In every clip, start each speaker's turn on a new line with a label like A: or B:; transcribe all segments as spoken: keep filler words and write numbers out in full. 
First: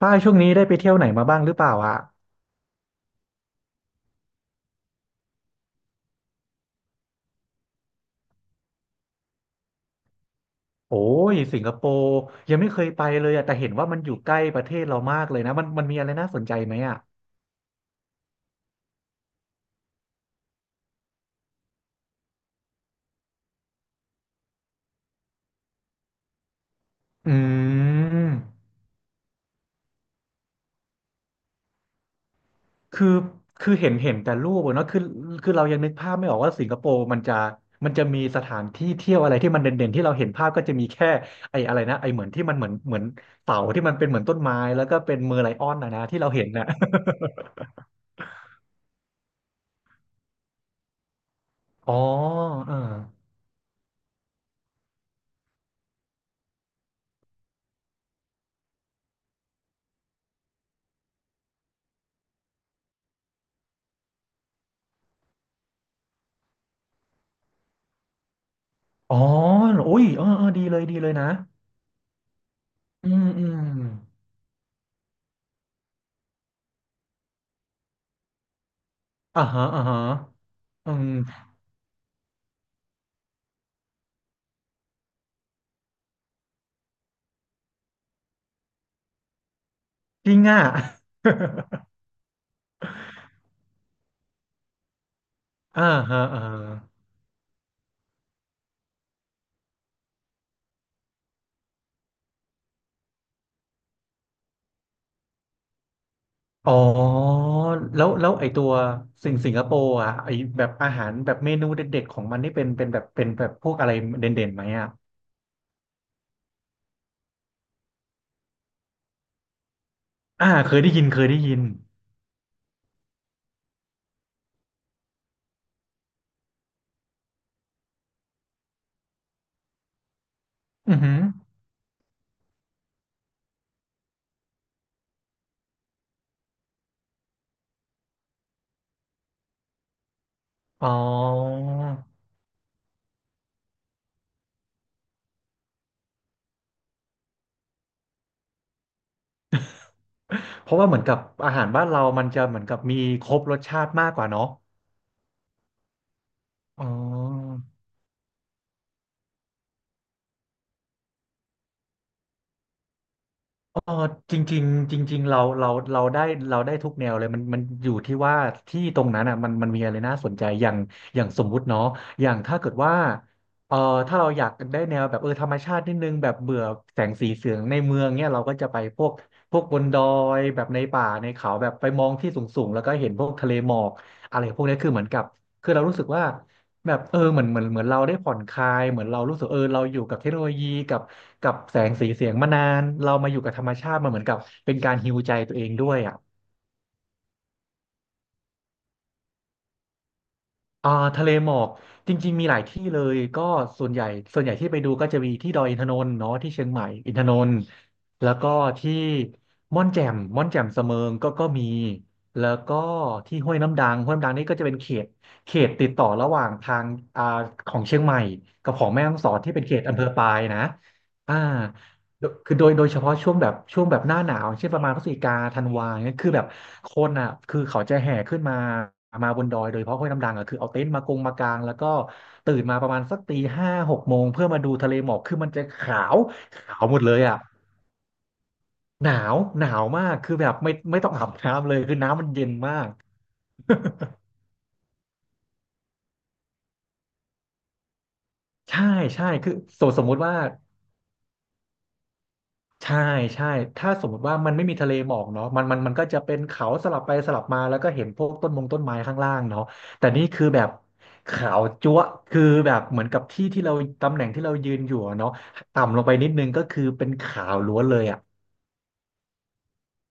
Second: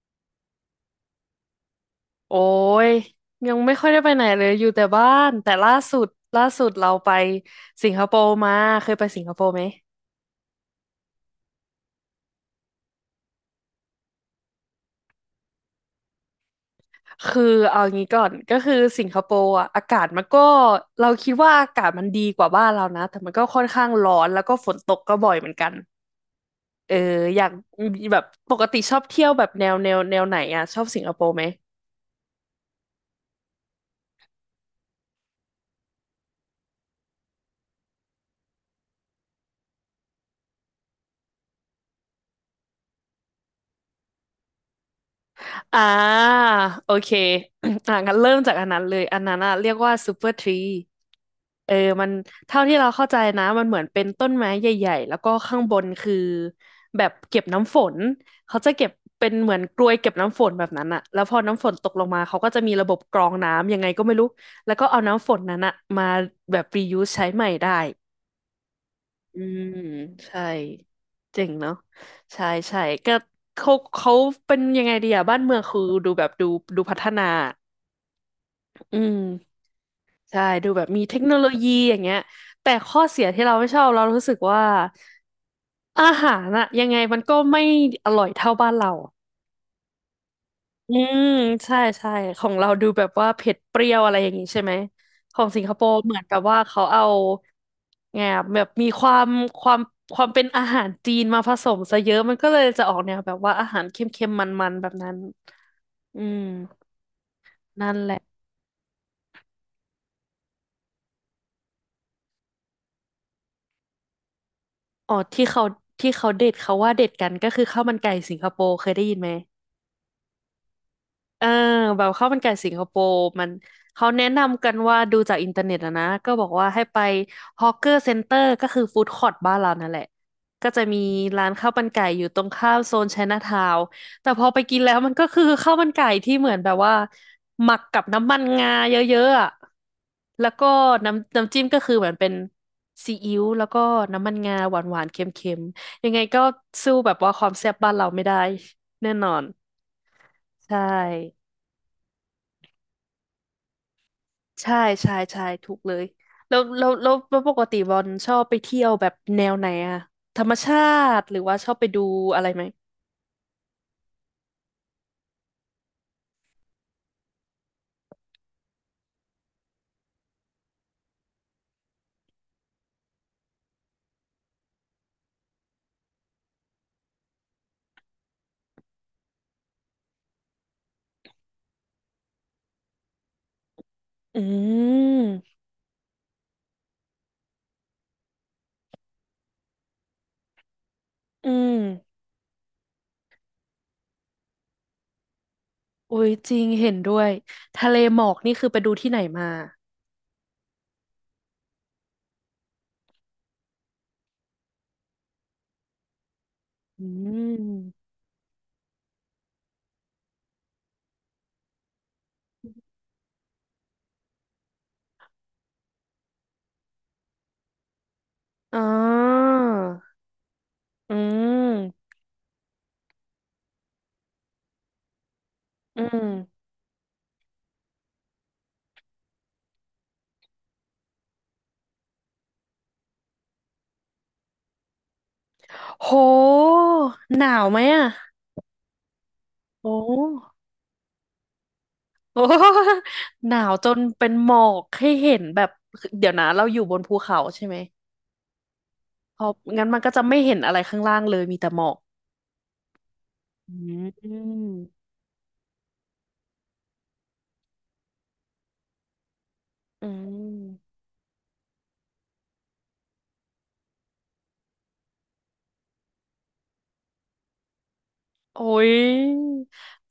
A: ป้ายช่วงนี้ได้ไปเที่ยวไหนมาบ้างหรือเปล่าอ่ะ
B: โอ้ยยังไม่ค่อยได้ไปไหนเลยอยู่แต่บ้านแต่ล่าสุดล่าสุดเราไปสิงคโปร์มาเคยไปสิงคโปร์ไหม
A: โอ้ยสิงคโปร์ยังไม่เคยไปเลยอ่ะแต่เห็นว่ามันอยู่ใกล้ประเทศเรามากเลยนะมันมันมีอะไรน่าสนใจไหมอ่ะ
B: คือเอางี้ก่อนก็คือสิงคโปร์อะอากาศมันก็เราคิดว่าอากาศมันดีกว่าบ้านเรานะแต่มันก็ค่อนข้างร้อนแล้วก็ฝนตกก็บ่อยเหมือนกันเออ
A: อืม
B: อยากแบบปกติชอบเที่ยวแบบแนวแนวแนวไหนอะชอบสิงคโปร์ไหม
A: คือคือเห็นเห็นแต่รูปอะเนาะคือคือเรายังนึกภาพไม่ออกว่าสิงคโปร์มันจะมันจะมีสถานที่เที่ยวอะไรที่มันเด่นๆที่เราเห็นภาพก็จะมีแค่ไอ้อะไรนะไอ้เหมือนที่มันเหมือนเหมือนเสาที่มันเป็นเหมือนต้นไม้แล้วก็เป็นเมอร์ไลออ
B: อ่
A: นนะนะที่เรา
B: า
A: เห็นน่ะ
B: โอเค อ่างั้นเริ่มจากอันนั้นเลยอันนั้นอะเรียกว่าซูเปอร์ทรีเออ
A: อ๋อ
B: มันเท่า
A: เออ
B: ที่เราเข้าใจนะมันเหมือนเป็นต้นไม้ใหญ่ๆแล้วก็ข้างบนคือแบบเก็บน้ำฝนเขาจะเก็บเป็นเหมือนกรวยเก็บน้ำฝนแบบนั้นอะแล้วพอน้ำฝนตกลงมาเขาก็จะมีระบบกรองน้ำยังไงก็ไม่รู้แล้วก็เอาน้ำฝนนั้นอะมาแบบ reuse ใช้ใหม่ได้
A: อ๋อ
B: อืม
A: โอ้ยเออ
B: ใช่
A: เออดีเลยดีเลยนะ
B: เจ๋งเนาะใช่ใช่
A: อื
B: ก็
A: มอืม
B: เขาเขาเป็นยังไงดีอะบ้านเมืองคือดูแบบดูดูพัฒนาอืม
A: อ่าฮะอ่าฮะ
B: ใช่ดูแบบ
A: อื
B: มี
A: ม
B: เทคโนโลยีอย่างเงี้ยแต่ข้อเสียที่เราไม่ชอบเรารู้สึกว่าอาหารอะยังไงมันก็ไม่อร่อยเท่าบ้านเรา
A: จริงอ่ะ
B: อืมใช่ใช่ของเราดูแบบว่าเผ็ดเปรี้ยวอะไรอย่างนี้ใช่ไหมของสิงค โป
A: อ่า
B: ร์เหมื
A: ฮะ
B: อนกั
A: อ่า
B: บว่า
A: ฮะ
B: เขาเอาไงอะแบบมีความความความเป็นอาหารจีนมาผสมซะเยอะมันก็เลยจะออกแนวแบบว่าอาหารเค็มๆมันๆแบบนั้นอืม
A: อ๋อ
B: นั่น
A: แล้
B: แห
A: ว
B: ละ
A: แล้วไอตัวสิงสิงคโปร์อ่ะไอแบบอาหารแบบเมนูเด็ดๆของมันนี่เป็นเป็นแบบเป็นแบบพวกอะไรเด่นๆไหมอ่ะ
B: อ๋อที่เขาที่เขาเด็ดเขาว่าเด็ดกันก็คือข้าวมันไก่สิงคโปร์เคยได้ยินไหม
A: อ่าเคยได้ยินเคยได้
B: เออ
A: ยิน
B: แบบข้าวมันไก่สิงคโปร์มันเขาแนะนำกันว่าดูจากอินเทอร์เน็ตอะนะก็บอกว่าให้ไปฮอ w เกอร์เซ็นเตอร์ก็คือฟู้ดคอร์ t บ้านเรานั่นแหละก็จะ
A: อื
B: มี
A: อหือ
B: ร้านข้าวมันไก่อยู่ตรงข้ามโซนไชน่าทาวน์แต่พอไปกินแล้วมันก็คือข้าวมันไก่ที่เหมือนแบบว่าหมักกับน้ำมันงาเยอะๆอะแล้วก็
A: อ๋อ
B: น้ำน้ำจิ้มก็คือเหมือนเป็นซีอิ๊วแล้วก็น้ำมันงาหวานๆเค็มๆยังไงก็สู้แบบว่าความแซ่บบ้านเราไม่ได้แน่นอน
A: เพ
B: ใช่
A: ราะว่าเหมือนกับอาหารบ้านเรามันจะเหมือนกับมีครบรสชาติมากกว่าเนาะ
B: ใช่ใช่ใช่ถูกเลยแล้ว
A: อ๋
B: แล้
A: อ
B: วแล้วแล้วปกติบอลชอบไปเที่ยวแบบแนวไหนอะธรรมชาติหรือว่าชอบไปดูอะไรไหม
A: เออจริงๆจริงๆเราเราเราได้เราได้ทุกแนวเลยมันมันอยู่ที่ว่าที่ตรงนั้นอ่ะมันมันมีอะไรน่าสนใจอย่างอย่างสมมุติเนาะอย่างถ้าเกิดว่าเออถ้าเราอยากได้แนวแบบเออธรรมชาตินิดนึงแบบเบื่อแสงสีเสียงในเมืองเนี่ยเราก็จะไปพวกพวกบนดอยแบบในป่าในเขาแบบไปมองที่สูงๆแล้วก็เห็นพวกทะเลหมอกอะ
B: อื
A: ไรพวกนี้คือเหมือนกับ
B: ม
A: คือเรารู้สึกว่า แบบเออเหมือนเหมือนเหมือนเราได้ผ่อนคลายเหมือนเรารู้สึกเออเราอยู่กับเทคโนโลยีกับ
B: อื
A: กับแสงสี
B: ม
A: เสียงมานานเรามาอยู่กับธรรมชาติมันเหมือนกับเป็นการฮีลใจตัวเองด้วยอ่ะ
B: อุ้ยจริงเห็นด้วยทะเลหมอกนี่คือไปดูที่ไหนมา
A: อ่าทะเลหมอกจริงๆมีหลายที่เลยก็ส่วนใหญ่ส่วนใหญ่ที่ไปดูก็จะมีที่ดอยอินทนนท์เนาะที่เชียงใหม่
B: อื
A: อินทนนท์
B: ม
A: แล้วก็ที่ม่อนแจ่มม่อนแจ่มเสมิงก็ก็มีแล้วก็ที่ห้วยน้ำดังห้วยน้ำดังนี่ก็จะเป็นเขตเขตติดต่อระหว่างทางอ่าของเชียงใหม่กับ
B: อ๋
A: ของแม่ฮ่องสอน
B: อ
A: ที่เป็นเขตอำเภอปายนะ
B: อื
A: อ่า
B: ม
A: โดยคือโดยโดยเฉพาะช่วงแบบช่วงแบบหน้าหนาวเช่นประมาณพฤศจิกาธันวา
B: อื
A: เนี่ย
B: ม
A: คือแบบคนอ่ะคือเขาจะแห่ขึ้นมามาบนดอยโดยเฉพาะห้วยน้ำดังอ่ะคือเอาเต็นท์มากงมากางแล้วก็ตื่นมาประมาณสักตีห้าหกโมงเพื่อมาดูทะเลหมอกคือมันจะขา
B: โห
A: วขาวหมดเลยอ่ะ
B: หนาวไหมอะ
A: หนาวหนาว
B: โอ
A: มากคือแบ
B: ้
A: บไม่ไม่ต้องอาบน้ำเลยคือน้ำมัน
B: โอ้
A: เย็นมา ก
B: หนาวจนเป็นหมอกให้เห็นแบบเดี๋ยวนะเราอยู่บนภูเขาใช่ไหม
A: ใช่ใช่
B: เพราะ
A: คือส
B: งั้
A: ม
B: น
A: ม
B: มัน
A: สม
B: ก็
A: ม
B: จะ
A: ติว่า
B: ไม่เห็นอะไรข้างล่างเลยมีแต่หมอก
A: ใช่ใช่
B: อื
A: ถ้าสมมติว่ามันไม่
B: ม
A: มีทะเลหมอกเนาะมันมันมันก็จะเป็นเขาสลับไปสลับมาแล้วก็เห็นพวกต้นมงต้นไม้ข้างล่างเนาะ
B: อื
A: แต่นี่คือแบบ
B: ม
A: ขาวจั๊วะคือแบบเหมือนกับที่ที่เราตำแหน่งที่เรายืนอยู่อะเนาะต่ำลงไปนิดนึงก็คือเป็นขาวล้วนเลยอ่ะ
B: โอ้ย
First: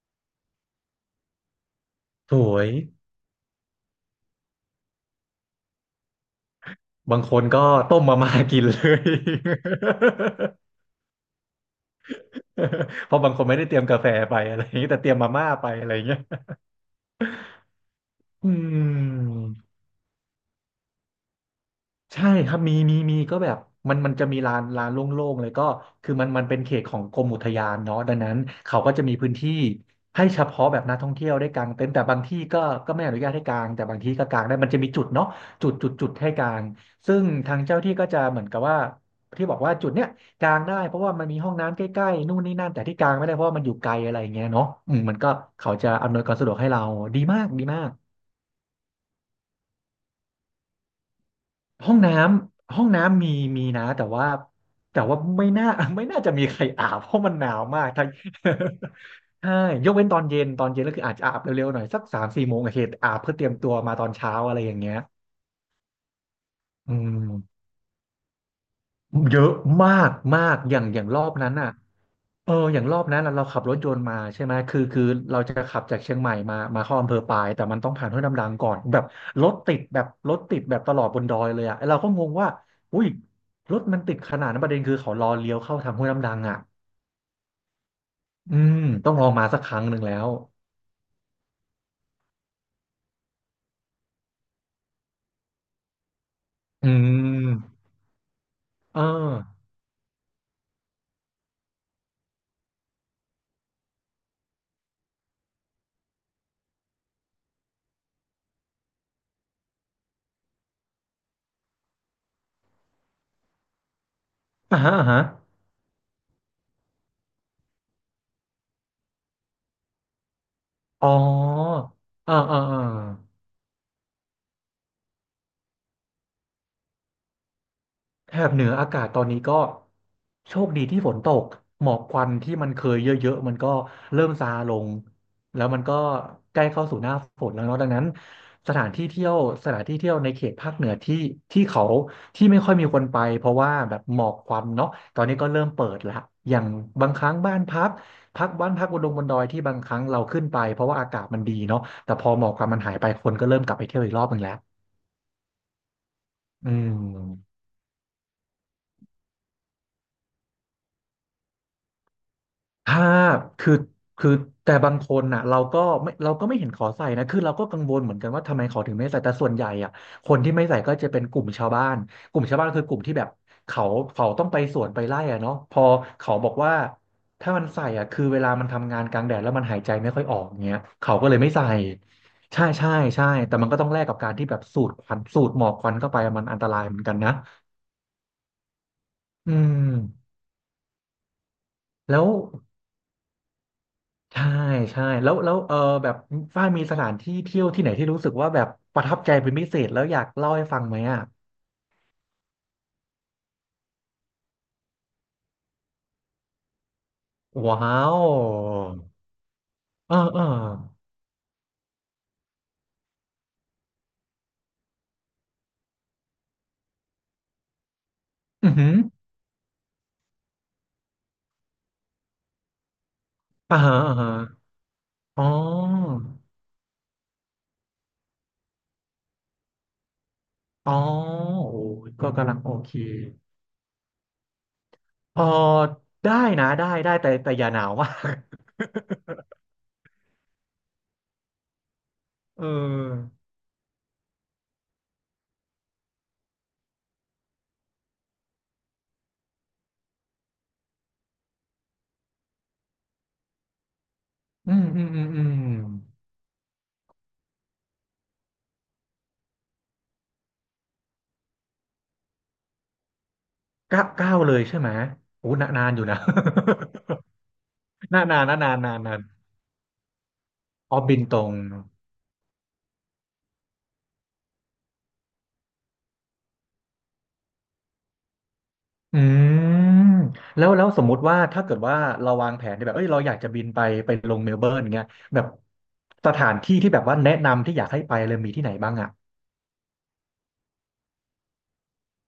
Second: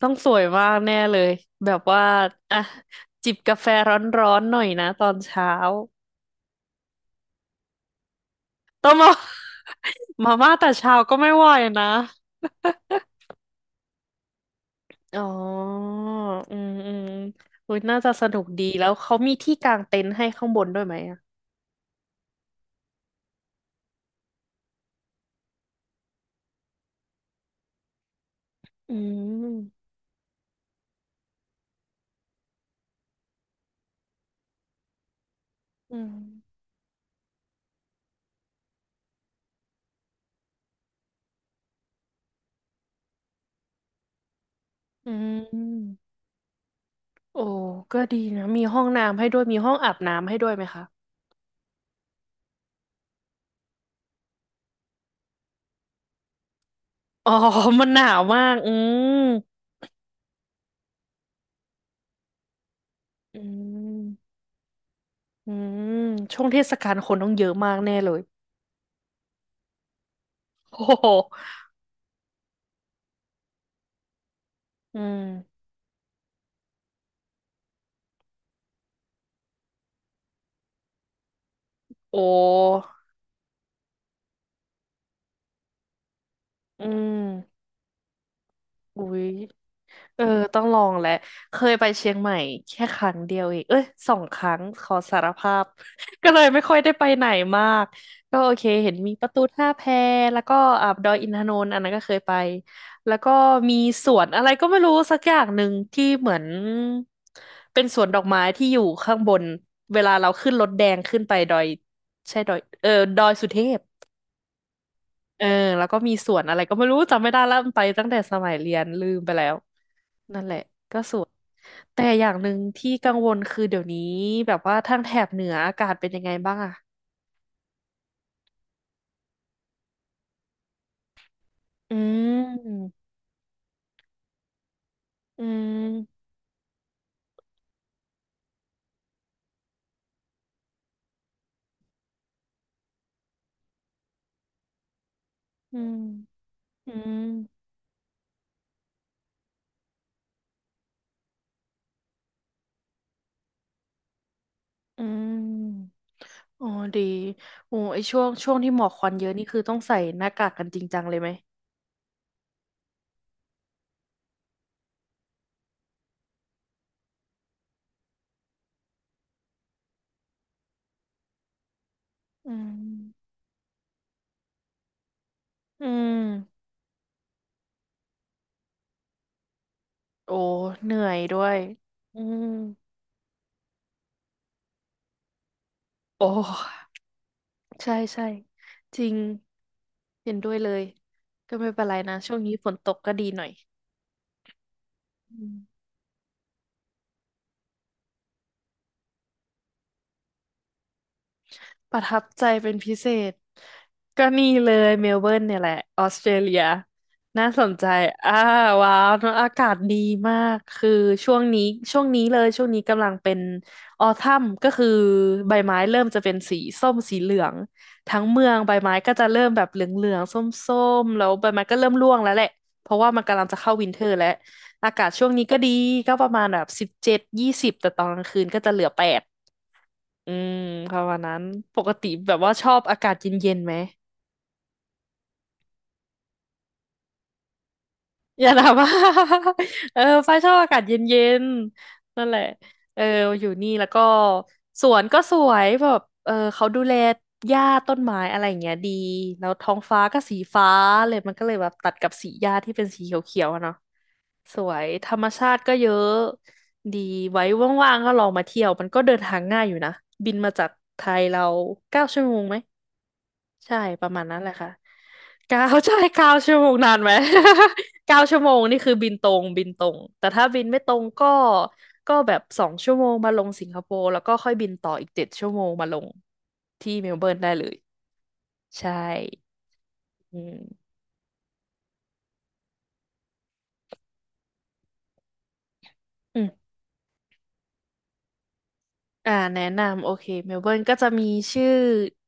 B: ต้องสวยมากแน่เลย แบบว่า
A: สว
B: อ่ะ
A: ย
B: จิบกาแฟร้อนๆหน่อยนะตอนเช้า
A: บางคนก็ต้มมาม่ากินเล
B: ต้อง
A: ย
B: มา มาม่าแต่ เช้าก็ไม่ไหวนะ
A: เพราะบางคนไม่ได้เตรียมกาแฟไปอะไรอย่างนี้แต่เตรีย
B: อ๋
A: ม
B: อ
A: มาม่าไปอะไรอย่างเงี้ย
B: อืมอืมอุ้ยน่าจะสนุก
A: อื
B: ดีแล้วเขามีที่กา
A: ม
B: งเต็นท์ให้ข้างบนด้วยไหมอ่ะ
A: ใช่ครับมีมีมีก็แบบมันมันจะมีลานลานโล่งๆเลยก็คือมันมันเป็นเขตของกรมอุทยานเนาะดังนั้นเขาก็
B: อื
A: จะมีพื้นที่
B: ม
A: ให้เฉพาะแบบนักท่องเที่ยวได้กางเต็นท์แต่บางที่ก็ก็ไม่อนุญาตให้กางแต่บางที่ก็กางได้มันจะมีจุดเนาะจุดจุด
B: อื
A: จุดให้กา
B: ม
A: งซึ่งทางเจ้าที่ก็จะเหมือนกับว่าที่บอกว่าจุดเนี้ยกางได้เพราะว่ามันมีห้องน้ำใกล้ๆนู่นนี่นั่นแต่ที่กางไม่ได้เพราะว่ามันอยู่ไกลอะไรอย่างเงี้ยเนาะอืม
B: อื
A: มันก็เขาจะ
B: ม
A: อำนวยความสะดวกให้เราดีมา
B: โอ้
A: กดีมาก
B: ก็ดีนะมีห้องน้ำให้ด้วยมีห้องอาบน้ำให้ด้วยไหมคะ
A: ห้องน้ำห้องน้ำมีมีนะแต่ว่าแต่ว่าไม่น่า ไม่น่าจะมีใครอาบเพราะ
B: อ๋
A: มั
B: อ
A: นหนาว มา
B: มั
A: ก
B: นห
A: ทั้
B: นา
A: ง
B: วมาก อืม
A: ใช่ยกเว้นตอนเย็นตอนเย็นก็คืออาจจะอาบเร็วๆหน่อยสักสามสี่โมงโอเคอาบเพื่อ
B: อื
A: เตรียมตัวมาตอนเช้า
B: ม
A: อะไรอย่างเงี้ย
B: อืมช่วงเทศกา
A: อื
B: ลคนต้องเยอะ
A: ม
B: มากแน่เลย
A: เยอะมากมาก อย่า
B: โอ้
A: งอย่า
B: โห
A: งรอบนั้นอ่ะ เอออย่างรอบนั้นเราเราขับรถยนต์มาใช่ไหมคือ
B: อื
A: คือเราจะ
B: ม
A: ขับจากเชียงใหม่มามาเข้าอำเภอปายแต่มันต้องผ่านห้วยน้ำดังก่อนแบบรถติดแบบรถติดแบบตลอดบนดอยเลยอ่ะเราก็
B: โอ
A: งงว่า
B: ้
A: อุ้ยรถมันติดขนาดนั้นประเด็นคือเขารอเลี้ยวเข้าทางห้วยน้ำดังอ่ะ
B: อืม
A: อืม
B: อุ๊
A: ต้องล
B: ย
A: องมาสักครั้งหนึ่งแล้
B: เออ
A: ว
B: ต้องลองแหละเคยไปเชียงใหม่แค่ครั้งเดียวเองเอ้ยสองครั้งขอสารภาพ ก็เลยไม่ค่อย
A: อื
B: ได้ไปไหน
A: ม
B: มากก็โอเคเห็น
A: เออ
B: มีประตูท่าแพแล้วก็อ่าดอยอินทนนท์อันนั้นก็เคยไปแล้วก็มีสวนอะไรก็ไม่รู้สักอย่างหนึ่งที่เหมือนเป็นสวนดอกไม้ที่อยู่ข้างบนเวลาเราขึ้นรถแดงขึ้นไปดอยใช่ดอยเออดอยสุเทพ
A: อ่าฮะอ่าฮะ
B: เออแล้วก็มีสวนอะไรก็ไม่รู้จำไม่ได้แล้วมันไปตั้งแต่สมัยเรียนลืมไปแล้วนั่นแหละก็
A: อ๋อ
B: สวนแต่อย่า
A: เออ
B: งหนึ่
A: เอ
B: ง
A: อเออ
B: ที่กังวลคือเดี๋ยวนี้แบบว่าทางแถบเหนืออากาศเป็นยังไงบ้างอะ
A: แถบเหนืออากาศตอนนี้ก็โชคดีที่ฝนตกหม
B: อื
A: อกควันที่มันเค
B: ม
A: ยเยอะๆมันก็เริ่มซาลง
B: อื
A: แล้วมันก็
B: ม
A: ใกล้เข้าสู่หน้าฝนแล้วเนาะดังนั้นสถานที่เที่ยวสถานที่เที่ยวในเขตภาคเหนือที่ที่เขาที่ไม่ค่อยมีคนไปเพราะว่าแบบหมอกควันเนาะตอนนี้ก็เริ่ม
B: อื
A: เปิ
B: ม
A: ดละอย่าง
B: อื
A: บาง
B: ม
A: ครั้งบ้านพักพักบ้านพักบนดงบนดอยที่บางครั้งเราขึ้นไปเพราะว่าอากาศมันดีเนาะแต่พอหมอกควันมันหายไปคนก็เริ่มกลับไปเที่ยวอีกรอบหนึ่งแล้ว
B: อืมอ๋อ
A: อื
B: ดี
A: ม
B: โอ้ไอช่วงช่วงที่หมอกควันเยอะนี่คือต้องใส่หน้ากากกันจริงจังเลยไหม
A: ถ้าคือคือแต่บางคนน่ะเราก็ไม่เราก็ไม่เห็นขอใส่นะคือเราก็กังวลเหมือนกันว่าทำไมเขาถึงไม่ใส่แต่ส่วนใหญ่อ่ะคนที่ไม่ใส่ก็จะเป็นกลุ่มชาวบ้านกลุ่ม
B: อื
A: ชาวบ้านคือกลุ่มที่แบ
B: ม
A: บเขาเขาต้องไปสวนไปไร่อ่ะเนาะพอ
B: อืม
A: เขาบอกว่าถ้ามันใส่อ่ะคือเวลามันทำงานกลางแดดแล้วมันหายใจไม่ค่อย
B: โอ้
A: ออกเงี้ย
B: เหนื่อ
A: เขา
B: ย
A: ก็เล
B: ด้
A: ย
B: ว
A: ไม่
B: ย
A: ใส่
B: อืม
A: ใช่ใช่ใช่แต่มันก็ต้องแลกกับการที่แบบสูดควันสูดหมอกควันเข้าไป
B: โอ้
A: มันอันตรายเหมือนกันนะ
B: ใช่ใช่จริง
A: อืม
B: เห็นด้วยเลย ก็ไม่เป็นไรนะ
A: แล้ว
B: ช่วงนี้ฝนตกก็ดีหน่อย
A: ใช่ใช่แล้ว
B: อื
A: แล้
B: ม
A: วเออแบบฝ้ายมีสถานที่เที่ยวที่ไหนที่รู้สึกว่าแบบประทับใจเป็นพิเศษแล้วอยากเล่าให้ฟังไหมอ่ะ
B: ประทับใจเป็นพิเศษก็นี่เลยเมลเบิร์นเนี่ยแหละออสเตรเลียน่าสนใจ
A: ว้าว
B: อ่าว้าวเนอะอากาศดี
A: เออ
B: มา
A: เออ
B: กคือช่วงนี้ช่วงนี้เลยช่วงนี้กำลังเป็นออทัมก็คือใบไม้เริ่มจะเป็นสีส้มสีเหลืองทั้งเมือง
A: อื
B: ใบ
A: อหื
B: ไม้
A: อ
B: ก็จะเริ่มแบบเหลืองๆส้มๆแล้วใบไม้ก็เริ่มร่วงแล้วแหละเพราะว่ามันกำลังจะเข้า
A: อ่า
B: วิน
A: ฮะ
B: เทอ
A: อ่า
B: ร์แล้ว
A: ฮะ
B: อากาศช่วง
A: อ๋
B: นี้
A: อ
B: ก็ดีก็ประมาณแบบสิบเจ็ดยี่สิบแต่ตอนกลางคืนก็จะเหลือแปด อืม
A: อ๋
B: ป
A: อ
B: ระมาณนั้นป
A: โอ้
B: กติ
A: ยก็
B: แบบ
A: กำ
B: ว่า
A: ลัง
B: ช
A: โอ
B: อบ
A: เค
B: อากาศเย็นๆไหม
A: เออได้นะได้ได้แต่แต่อย่าหนาวมาก
B: อย่าถามว่า เออฟ้าชอบอากาศเย็นๆนั่นแหละ
A: เ
B: เออ
A: ออ
B: อยู่นี่แล้วก็สวนก็สวยแบบเออเขาดูแลหญ้าต้นไม้อะไรอย่างเงี้ยดีแล้วท้องฟ้าก็สีฟ้าเลยมันก็เลยแบบตัดกับสีหญ้าที่เป็นสีเขียวๆอะเนาะส
A: อื
B: ว
A: ม
B: ย
A: อื
B: ธ
A: ม
B: ร
A: อื
B: รม
A: มอื
B: ชา
A: ม
B: ติก็เยอะดีไว้ว่างๆก็ลองมาเที่ยวมันก็เดินทางง่ายอยู่นะบินมาจากไทยเราเก้าชั่วโมงไหม ใช่
A: เก้า
B: ประมาณ
A: เก้า
B: นั้นแห
A: เล
B: ละ
A: ย
B: ค่ะ
A: ใช่ไหมโอ้
B: เก้า
A: นานา น
B: ใช่
A: อยู่นะ
B: เก้าชั่วโมงนานไหม เก้า
A: นาน
B: ชั่
A: นา
B: ว
A: น
B: โม
A: นะ
B: ง
A: นา
B: นี่
A: น
B: คือ
A: นาน
B: บิน
A: นาน
B: ตรงบินตรงแต่ถ้าบินไม่ตร
A: อ๋อ
B: ง
A: บิน
B: ก็
A: ตรง
B: ก็แบบสองชั่วโมงมาลงสิงคโปร์แล้วก็ค่อยบินต่ออีกเจ็ดชั่วโมงมาลงที่เมลเบิร์นได้เลยใช่
A: อืม
B: อืม
A: แล้วแล้วสมมุติว่าถ้าเกิดว่าเราวางแผนทน่แบบเอ้ยเราอยากจะบินไปไปลงเมลเบิร์นเงี้ยแบบส
B: อื
A: ถาน
B: ม
A: ที่ที่แบบว่าแนะนำที่อยากให้ไปเลยมีที่ไหนบ้างอ่ะ
B: อ่าแนะนำโอเคเมลเบิร์นก็จะมีชื่อ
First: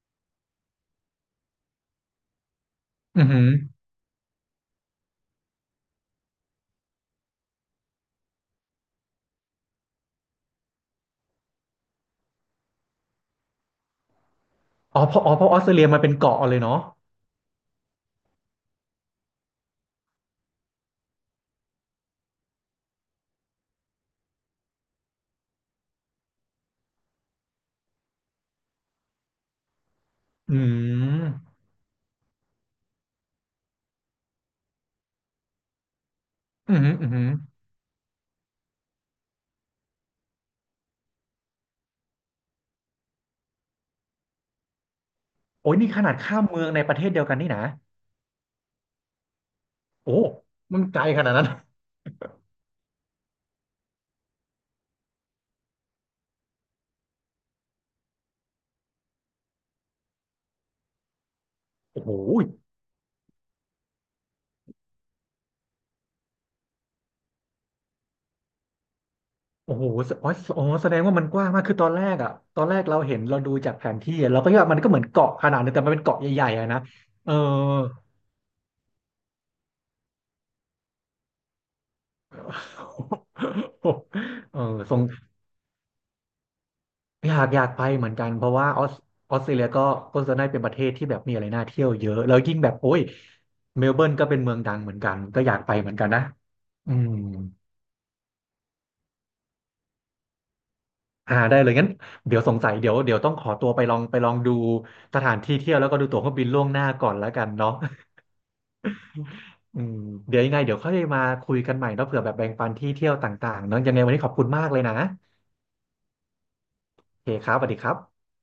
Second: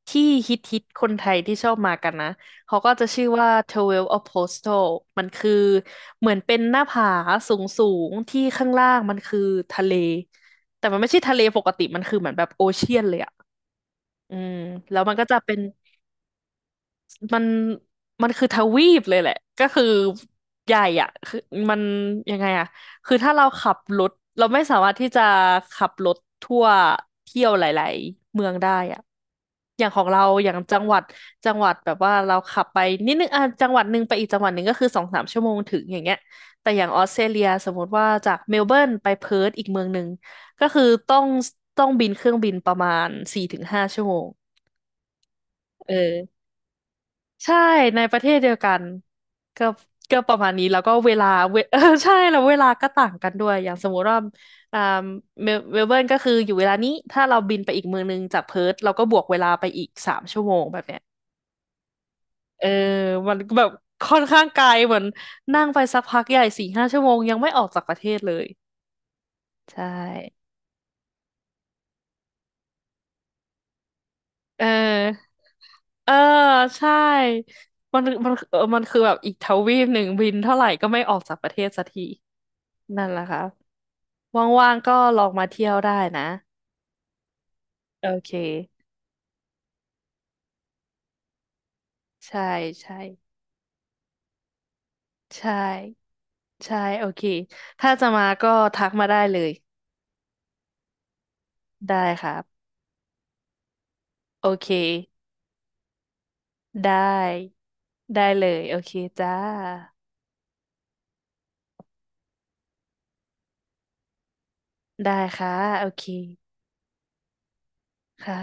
B: ที่ฮิตฮิตคนไทยที่ชอบมากันนะเขาก็จะ
A: อื
B: ชื่
A: อ
B: อ
A: หื
B: ว่า
A: อ
B: Twelve Apostles มันคือเหมือนเป็นหน้าผาสูงสูงที่ข้างล่างมันคือทะเลแต่มันไม่ใช่ทะเลปกติมันคือเหมือนแบบโอเชียนเลยอะอืมแล้
A: อ๋อ
B: วมั
A: เพ
B: น
A: ราะ
B: ก็
A: อ๋อ
B: จะ
A: เพราะ
B: เป็
A: อ
B: น
A: อสเตรเลียมันเป็นเกาะเลยเนาะ
B: มันมันคือทวีปเลยแหละก็คือใหญ่อ่ะคือมันยังไงอ่ะคือถ้าเราขับรถเราไม่สามารถที่จะขับรถทั่วเที่ยวหลายๆเมืองได้อ่ะอย่างของเราอย่า
A: อื
B: งจังหวัดจั
A: ม
B: งหวัดแบบว่าเราขับไปนิดนึงอ่ะจังหวัดหนึ่งไปอีกจังหวัดหนึ่งก็คือสองสามชั่วโมงถึงอย่างเงี้ยแต่
A: อือ
B: อย่าง
A: หือ
B: ออ
A: อื
B: ส
A: อ
B: เต
A: หื
B: ร
A: อ
B: เลียสมมติว่าจากเมลเบิร์นไปเพิร์ธอีกเมืองหนึ่งก็คือต้องต้องบินเครื่องบินประมาณสี่ถึงห้าชั่วโมง
A: โอ้ยนี่
B: เออ
A: ขนาดข้ามเมืองในประเทศเดียวกันนี่
B: ใช่
A: นะ
B: ในประเทศเดียวกันก็
A: โอ้
B: ก็ประมาณนี้แล้
A: มั
B: ว
A: น
B: ก็
A: ไกล
B: เว
A: ข
B: ลา
A: นาดนั้น
B: เว เออ ใช่แล้วเวลาก็ต่างกันด้วยอย่างสมมุติว่าอ่าเมลเมลเบิร์นก็คืออยู่เวลานี้ถ้าเราบินไปอีกเมืองนึงจากเพิร์ธเราก็บวกเวลาไปอีกสามชั่วโมงแบบเนี้ย
A: โอ้โห
B: เออมันก็แบบค่อนข้างไกลเหมือนนั่งไปสักพักใหญ่สี่ห้าชั่วโมงยังไม่ออกจากประเทศเลย
A: โอ้
B: ใช่
A: โหแสอ๋อแสอ๋อแสดงว่ามันกว้างมากคือตอนแรกอ่ะตอนแรกเราเห็นเราดูจากแผนที่อะเราก็คิด
B: เอ
A: ว่ามันก็เหมือนเกาะ
B: อ
A: ขนาดนึงแต่มันเป็น
B: เออ
A: เกาะใหญ่ๆอะนะ
B: ใช่
A: เออ
B: มันมันเออมันคือแบบอีกทวีปหนึ่งบินเท่าไหร่ก็ไม่ออกจากประเทศสักทีนั่นแหละค่ะ
A: เออ
B: ว่างๆ
A: ทร
B: ก็
A: ง
B: ลองมาเที่ยวได้นะ
A: อยากอยากไปเห
B: โอ
A: มือนกั
B: เค
A: นเพราะว่าออสออสเตรเลียก็ก็จะได้เป็นประเทศที่แบบมีอะไรน่าเที่ยวเยอะแล้ว
B: ใช่
A: ยิ่งแบบโอ้
B: ใช่
A: ยเมลเบิร์นก็เป็นเมืองดังเหมือนกันก็
B: ใช่
A: อยากไปเหมือนกันนะ
B: ใช่
A: อื
B: โอ
A: ม
B: เคถ้าจะมาก็ทักมาได้เลย
A: อ่าได้เลยงั้น
B: ได้ครั
A: เดี๋ยวสง
B: บ
A: สัยเดี๋ยวเดี๋ยวต้องขอตัวไปลองไปลอง
B: โอ
A: ดู
B: เค
A: สถานที่เที่ยวแล้วก็ดูตั๋วเครื่องบินล่วงหน้า
B: ได
A: ก่อนแล้วกัน
B: ้
A: เนาะ
B: ได้เลยโอเคจ้า
A: อืมเดี๋ยวยังไงเดี๋ยวค่อยมาคุยกันใหม่เนาะเผื่อแบบแบ่งปันที่เที่ยวต่างๆเนาะยังไงวันนี้ขอบคุณมากเลยนะ
B: ได้ค่ะโอเค
A: โอเคครับสวัสดีครับ
B: ค่ะ